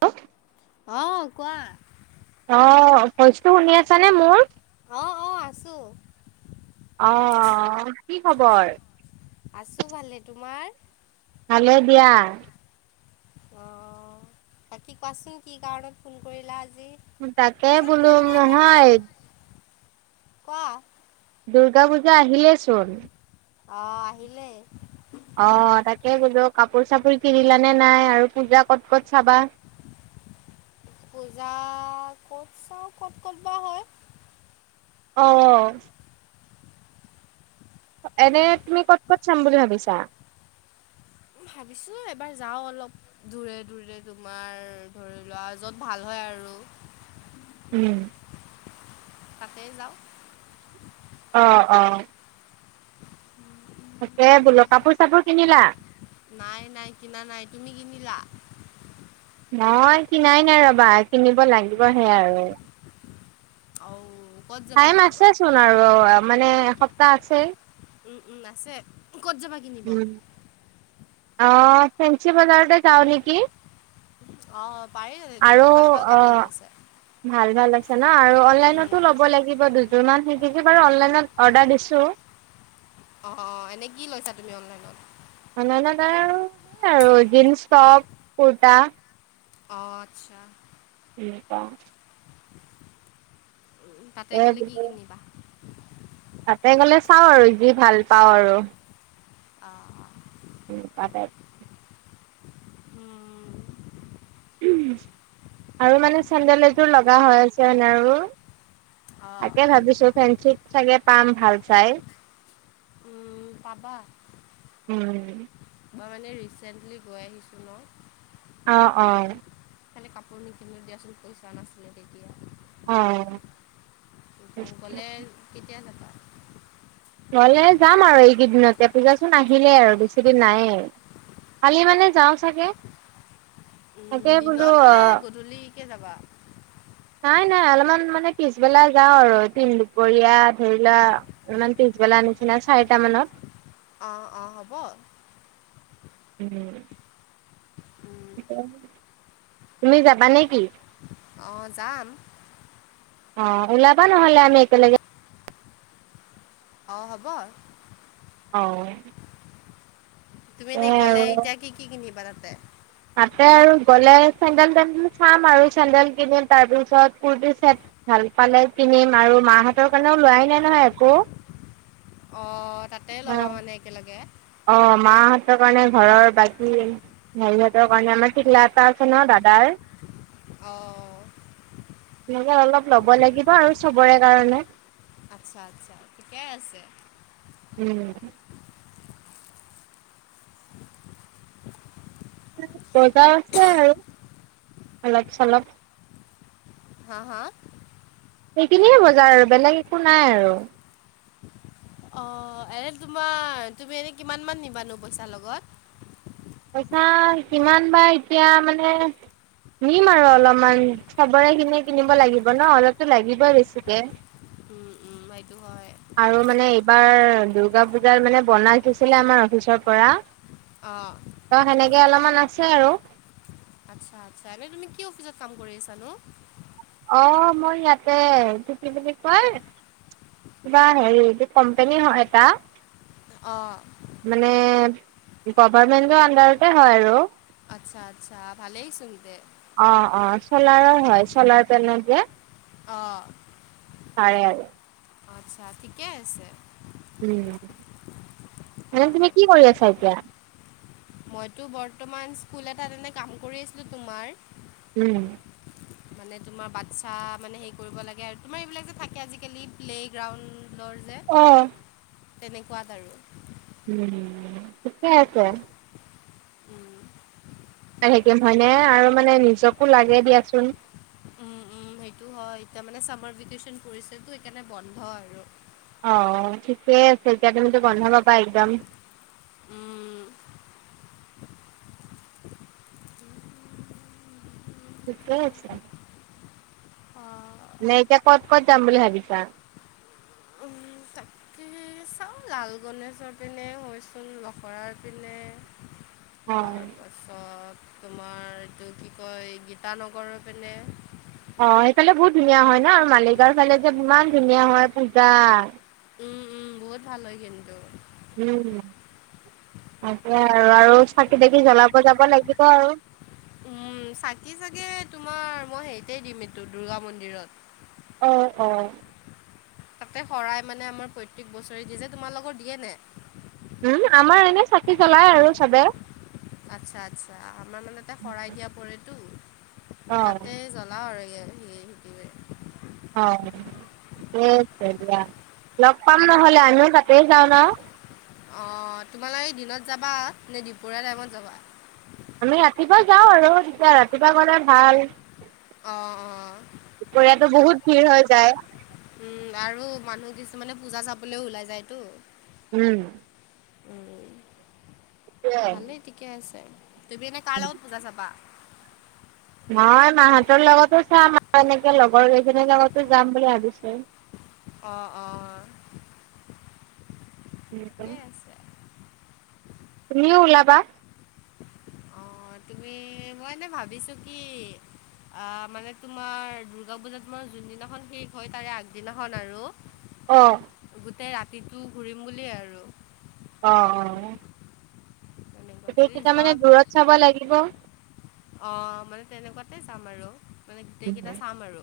হেল'। অ' কোৱা? অ' ভইচটো শুনি আছানে মোৰ? অ', অ' আছোঁ। অ কি খবৰ? আছোঁ ভালেই। তোমাৰ? ভালে দিয়া। অ' বাকী কোৱাচোন কি কাৰণত ফোন কৰিলা আ তাকে বুলো নহয়। ক'? দুৰ্গা পূজা আহিলেচোন। অ' আহিলে। অ' তাকে বোলো কাপোৰ চাপোৰ কিনিলানে নাই আৰু পূজা ক'ত ক'ত চাবা। পূজা ক'ত চাওঁ, ক'ত ক'ত বা হয়। অ'। এনে তুমি ক'ত ক'ত চাম বুলি ভাবিছা? ভাবিছোঁ এবাৰ যাও অলপ দূৰে দূৰে, তোমাৰ ধৰি লোৱা য'ত ভাল হয়। আৰু উম। তাতে যাও। অ', অ'। তাকে বোল, কাপোৰ, চাপোৰ কিনিলা? নাই, নাই কিনা নাই, তুমি কিনিলা? মই কিনাই নাই ৰ'বা, কিনিব লাগিবহে আৰু। অঔ। টাইম আছেচোন আৰু মানে এসপ্তাহ আছেই। উম, উম, আছে ক'ত যাবা কিনিব? অ, ফেঞ্চি বজাৰতে যও নে কি। অ, পাৰি তোমাৰ ভাল, ভাল কাপোৰ অ', ওলাইছে। ভাল, ভাল আছে ন, আৰু উম, অনলাইনতো ল'ব লাগিব দুযোৰ মান সি বাৰু অনলাইনত অৰ্ডাৰ দিছো। চো অ', অ', এনে কি লৈছা তুমি অনলাইনত? অনলাইনত আৰু আৰু জিন্স, টপ, কুৰ্তা অ, আচ্ছা। [inaudible] উ, তাতে এই গ'লে কি বোলো কিনিবা? তাতে গ'লে চাওঁ আৰু যি ভাল পাওঁ অ', অ'। উম [unintelligible] হম। আৰু মানে চেন্দেল এযোৰ লগা হৈ আছে নে, আৰু। অঁ তাকে ভাবিছো ফ্ৰেণশ্বিত চাগে পাম ভাল চাই। উম, পাবা উম। মই মানে ৰিচেণ্টলি গৈ আহিছোঁ ন। অ', অ'। কাপোৰ নিকিনিলো দিয়াচোন পইচা নাছিলে তেতিয়া। অ'। এতিয়া গ'লে কেতিয়া যাবা নহলে যাম আৰু এইকেইদিনতে পূজাচোন আহিলে আৰু বেছিদিন নাইয়ে। কালি মানে যাওঁ চাগে, তাকে বোলো আহ কেতিয়া, যাবা? নাই, নাই অলপমান মানে পিছবেলা যাওঁ আৰু তিন, দুপৰীয়া ধৰি লোৱা অলমান পিছবেলা। নিচিনা, চাৰিটা মানত। অ', অ', হ'ব। উম। উম, তুমি যাবা নে, কি? অহ, যাম। অ, ওলাবা নহলে আমি একেলগে অ, হ'ব। অ'। তুমি এনেই সেয়াই গ'লে আৰু এতিয়া কি, কি কিনিবা তাতে? তাতে আৰু গ'লে চেণ্ডেল, তেণ্ডেল চাম আৰু চেণ্ডেল কিনিম তাৰ পিছত কুৰ্তি চেট ভাল পালে কিনিম আৰু মাহঁতৰ কাৰণেও লোৱাই নাই নহয়, একো। অ, তাতে ল'বা মানে একেলগে। অ, মাহঁতৰ কাৰণে ঘৰৰ বাকী হেৰিহঁতৰ কাৰণে আমাৰ টিকলা এটা আছে ন, দাঁত দাই অ'। তেনে অলপ ল'ব লাগিব আৰু চবৰে কাৰণে। আচ্ছা, আচ্ছা, ঠিকেই আছে। উম। বজাৰ আছে আৰু অলপ চলপ। হা, হা? সেইখিনিয়ে বজাৰ আৰু বেলেগ একো নাই আৰু। অ', এনে তোমাৰ তুমি এনে কিমান মান নিবানো পইচা লগত? পইচা কিমান বা এতিয়া মানে নিম আৰু অলমান চবৰেখিনি কিনিব লাগিব ন' অলপটো লাগিবই বেছিকে। উম, উম, সেইটো হয় আৰু মানে এইবাৰ দুৰ্গা পূজাৰ মানে বনাই থৈছিলে আমাৰ অফিচৰ পৰা। অ'। ত' সেনেকে অলমান আছে আৰু। আচ্ছা আচ্ছা এনে তুমি কি অফিচত কাম কৰি আছানো? অ', মই ইয়াতে এইটো বুলি কয় কিবা হেৰি যে কম্পেনী হয় এটা। অঁ মানে গভাৰমেন্টৰ আন্দাৰতে হয় আৰু। আচ্ছা আচ্ছা ভালেই চুন তে। অ', অ', চলাৰৰ হয় চলাৰ প্লেনেত যে। অ'। তাৰে আৰু আচ্ছা ঠিকে আছে। উম, মানে তুমি অঁ কি কৰি আছা এতিয়া? মইতো বৰ্তমান স্কুল এটাত এনে কাম কৰি আছিলোঁ তোমাৰ। উম। মানে তোমাৰ বাচ্ছা মানে হে কৰিব লাগে আৰু তোমাৰ এইবিলাক যে থাকে আজিকালি প্লেগ্ৰাউণ্ড দৌৰ যে অ'। তেনেকুৱাত আৰু। উম, ঠিকে আছে। উম, [inaudible] সেই গেম হয়নে আৰু মানে নিজকো লাগে দিয়াচোন। টো হয় এতিয়া মানে চামাৰ ভেকেচন পৰিছেটো সেইকাণে বন্ধ আৰু। অ', ঠিকে আছে। এতিয়া তুমিটো বন্ধ পাবা একদম? উম। ঠিকে আছে। অ', নে এতিয়া কত ক'ত যাম বুলি ভাবিছা? উম, তাকে চাওঁ লাল গণেশৰ পিনে হৈ চোন লখৰাৰ পিনে। অ'। তাৰপাছত তোমাৰ এইটো কি কয় ইটা নগৰৰ পিনে। অ', সেইফালে বহুত ধুনীয়া হয় ন'। আৰু মালিগাঁওৰ ফালে যে ইমান ধুনীয়া হয় পূজা। উম, উম, বহুত ভাল হয় কিন্তু। উম, উম। তাকে আৰু, আৰু চাকি তাকি জ্বলাব যাব লাগিব আৰু। উম, চাকি চাগে তোমাৰ মই হেৰিতে দিম এইটো দুৰ্গা মন্দিৰত। অ', অ'। তাতে শৰাই মানে আমাৰ প্ৰত্যেক বছৰে দিয়ে যে। তোমালোকৰ দিয়ে নে? উম, আমাৰ এনে চাকি জ্বলাই আৰু চবে। আচ্ছা আচ্ছা আমাৰ মানেটা শৰাই দিয়া পৰেতো। অ', তাতে জ্বলাও আৰু ইয়ে অ'। দে তেতিয়া, লগ পাম নহ'লে আমিও তাতে যাওঁ ন'। অ', তোমালোকে দিনত যাবা? নে দিপৰীয়া টাইমত যাবা? এ, ৰাতিপুৱা যাওঁ আৰু তেতিয়া ৰাতিপুৱা গ'লে ভাল। অ', অ'। ত' বহুত ভিৰ হৈ যায়। উম আৰু মানুহ কিছুমানে পূজা চাবলেও ওলাই যায়তো উম [inaudible] সেইটোৱে ভালেই ঠিকে আছে তুমি এনে কাৰ লগত পূজা চাবা মই মাহতৰ লগত চাম আৰু এনেকে লগৰ কেইজনীৰ লগতো যাম বুলি ভাবিছো অ অ [unintelligible] আছে [unintelligible] তুমিও ওলাবা এ মই টো ভাবিছো কি আহ মানে তোমাৰ দুৰ্গা পূজাত জোনদিনাখন শেষ হয় তাৰে আগদিনাখন আৰু অ তাতে ৰাতিটো ঘূৰিম বুলিয়েই আৰু অ অ তেনেকুৱা গোটেই যদি কেইটা মানে দূৰত চাব লাগিব অ মানে তেনেকুৱাতে যাম আৰু মানে গোটেই কেইটা চাম আৰু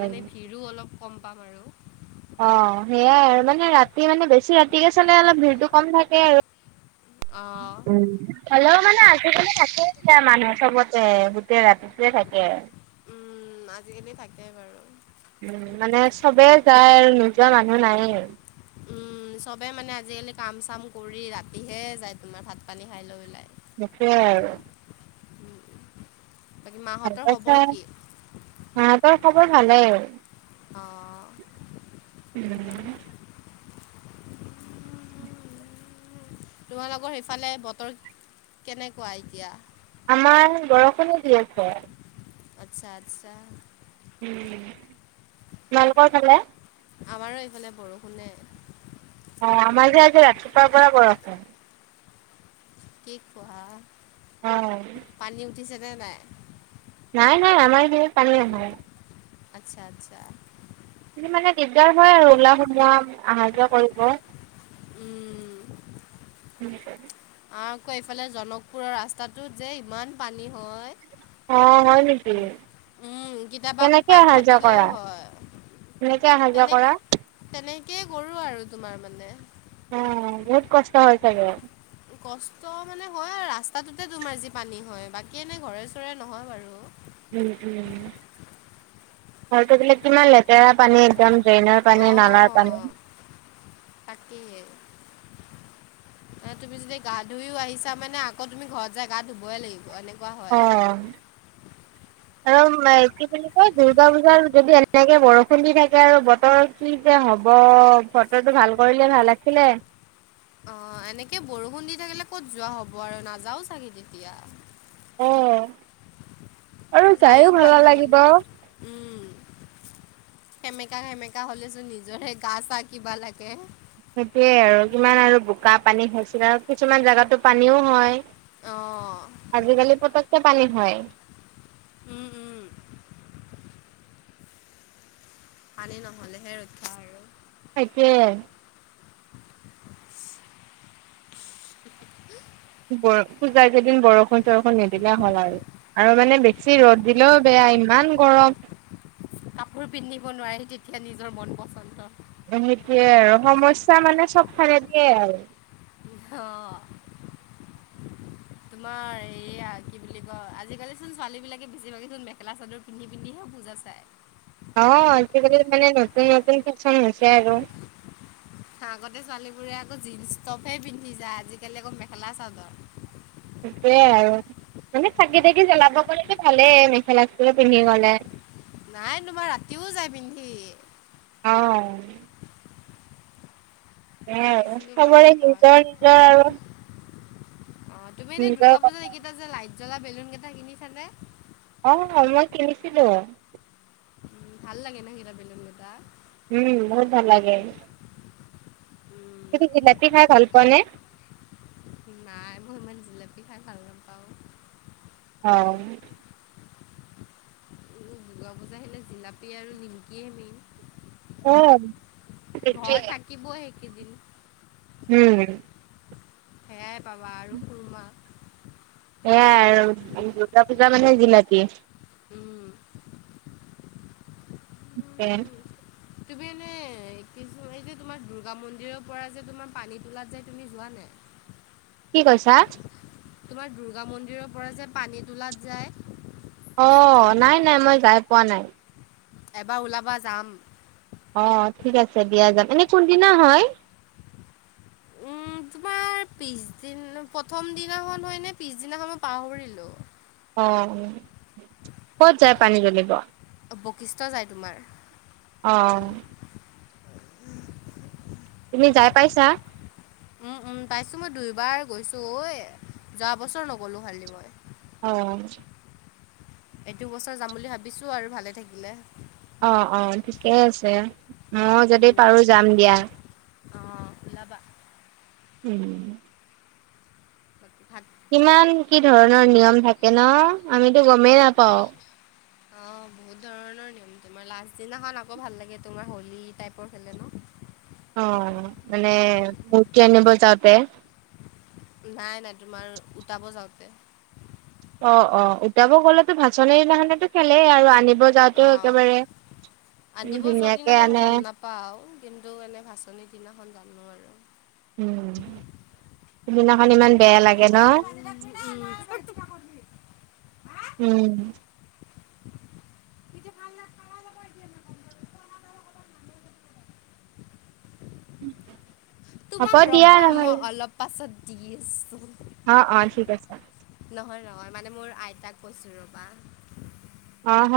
মানে ভিৰো অলপ কম পাম আৰু অ হেয়াই আৰু মানে ৰাতি মানে বেছি ৰাতিকে চালে অলপ ভিৰটো কম থাকে আৰু অ উম হ'লেও মানে আজিকালি থাকে এতিয়া মানুহ সবতে গোটেই ৰাতিটোৱে থাকে উম, আজিকালি থাকে বাৰু উম মানে সবে যায় আৰু নোযোৱা মানুহ নাইয়ে উম সবে মানে আজিকালি কাম-চাম কৰি ৰাতিহে যায় তোমাৰ ভাত-পানী খাই লৈ পেলাই হেয়াই আৰু বাকী মাহঁতৰ খবৰ কি তাৰ খবৰ ভালেই আৰু অ [inaudible] তোমালোকৰ সেইফালে বতৰ কেনেকুৱা এতিয়া আমাৰ বৰষুণে দি আছে আচ্ছা আচ্ছা তোমালোকৰ ফালে আমাৰো এইফালে বৰষুণে অ আমাৰ যে আজি ৰাতিপুৱাৰ পৰা বৰষুণ কি কোৱা অ নাই নাই নাই নাই আমাৰ পানী নাই আচ্ছা আচ্ছা মানে দিগদাৰ হয় আৰু ওলাৱা সোমোৱা অহা যোৱা কৰিব উম উম আৰু আকৌ এইফালে জনকপুৰৰ ৰাস্তাটোত যে ইমান পানী হয় অ হয় নেকি উম কেতিয়াবা আকৌ কেনেকে পাইপ অহা যোৱা ফাটিলেও কৰা হয় কেনেকে অহা যোৱা তেনে কৰা? তেনেকেই কৰো আৰু তোমাৰ মানে উ বহুত কষ্ট হৈ চাগে কষ্ট মানে হয় আৰু ৰাস্তাটোতে তোমাৰ যি পানী হয় বাকী এনেই ঘৰে চৰে নহয় বাৰু আৰুটো বলে কিমান লেতেৰা পানী একদম ড্ৰেইনৰ পানী নালাৰ পানী অঁ তাকেই এ, তুমি যদি ধুইও আহিছা মানে আকৌ তুমি ঘৰত যাই গা ধুবই লাগিব এনেক অ আৰু কি বুলি কয়, দূৰ্গা পুজাৰ যদি এনেকে বৰষুণ দি থাকে আৰু বতৰ কি যে হ'ব বতৰটো ভাল কৰিলে ভাল আছিলে। অ' এনেকে বৰষুণ দি থাকিলে ক'ত যোৱা হ'ব আৰু নাযাও চাগে তেতিয়া। অ'। যায়ও ভাল নালাগিব। উম। সেমেকা সেমেকা হ'লে চোন নিজৰে গা চা কিবা লাগে। সেইটোয়ে আৰু। কিমান আৰু বোকা পানী হৈছিল আৰু কিছুমান জাগাতো পানীও হয়। অ'। আজিকালি পটককে পানী হয়। উম উম হ'লেহে ৰক্ষা আৰু। তাকেহে। বৰ-পূজা কেইদিন বৰষুণ চৰষুণ নিদিলে হ'ল আৰু মানে বেছি ৰ'দ দিলেও বেয়া। য়া ইমান গৰম। কাপোৰ পিন্ধিব নোৱাৰি তেতিয়া নিজৰ মন পচন্দৰ। সেইটোয়ে আৰু সমস্যা মানে চবফালে দিয়ে আৰু। অ'। তোমাৰ এইয়া কি বুলি কয় আজিকালিচোন ছোৱালীবিলাকে বেছি ভাগে মেখালা চাদৰ পিন্ধি পিন্ধিহে পূজা চাই। অ' আজিকালি মানে নতুন নতুন ফেচন হৈছে আৰু। আগতে ছোৱালীবোৰে আকৌ জীন্স টপহে পিন্ধি যায়। আজিকালি আকৌ মেখেলা চাদৰ। সেয়াই আৰু মানে চাকি তাকি জ্বলাব গ'লেতো ভালেই, মেখেলা চাদৰ পিন্ধি গলে। নাই তোমাৰ ৰাতিও যাই পিন্ধি। অ'। এয়া আৰু, দেখিছিলোঁ মানে ছবৰে নিজৰ সেইকাৰণে নিজৰ আৰু অঁ তুমি এনে দুৰ্গা নিজৰ পুজা কথা এইকেইটা যে লাইট জ্বলা বেলুন কেইটা কিনিচানে? হয় হয় মই কিনিছিলোঁ। উম, ভাল লাগে ন' হেই বেলুনকিটা? উম, বহুত ভাল লাগে। উম, তুমি জিলাপী খাই ভাল পোৱানে? জিলাপী খাই ভাল নাপাওঁ। হয়। দূৰ্গা পূজা আহিলে জিলাপি আৰু নিমকিয়ে মেইন। ক'ত? ঘৰত থাকিবই সেইকেইদিন। উম। সেয়াই পাবা আৰু সুৰমা। এয়াই আৰু দুৰ্গা পূজা মানে জিলাপী। উম, তাকে। তুমি এনে কি এই যে তোমাৰ দুৰ্গা মন্দিৰৰপৰা যে তোমাৰ পানী তোলাত যাই তুমি যোৱা নাই? [inaudible] কি, কৈছা? তোমাৰ দুৰ্গা মন্দিৰৰপৰা যে পানী তোলাত যায়। অ' নাই নাই, মই যাই পোৱা নাই। এবাৰ ওলাবা যাম। অ' ঠিক আছে দিয়া যাম। এনে কোনদিনা হয়? তাৰ পিছদিন প্ৰথম দিনাখন হয় নে পিছদিনাখন হয় মই পাহৰিলোঁ। অ' ক'ত যায় পানী জ্বলিব? বকিষ্ট যায় তোমাৰ। অ'। তুমি যাই পাইছা? উম, উম, পাইছোঁ মই দুইবাৰ গৈছোঁ। এ, যোৱাবছৰ নগলোঁ খালি মই। অ'। এইটো বছৰ যাম বুলি ভাবিছো, আৰু ভালে থাকিলে। অ', অ', ঠিকেই আছে, মই যদি পাৰো, যাম দিয়া। ওলবা। উম। বাকী ভাত কিমান, কি ধৰণৰ নিয়ম থাকে ন, আমিতো গমেই নাপাওঁ। [inaudible] তমাৰ লাষ্ট দিনাখন আকৌ ভাল লাগে, তোমাৰ হ'লী টাইপৰ খেলে ন। অ, মানে, মূৰ্তি আনিব যাওঁতে। নাই, নাই, তোমাৰ, উটাব যাওঁতে। অ', অ', উতাব গলেতো ভাচনিৰ দিনাখোনো খেলেই, আৰু আনিব যাওঁতেও অঁ একেবাৰে আনিব যোৱা ধুনীয়াকে দিনাখন আনে গম নাপাও, কিন্তু মানে, ভাচনিৰ দিনাখন জানো আৰু। উম, সিদিনাখন ইমান বেয়া লা [inaudible] উম। [inaudible] তোমাক ৰ'বা মই নহ'লে অলপ পাছত দি আছো। অ', অ', ঠিক আছে। নহয়, নহয়, মানে মোৰ আইতাক কৈছোঁ ৰ'বা। অ হ'ব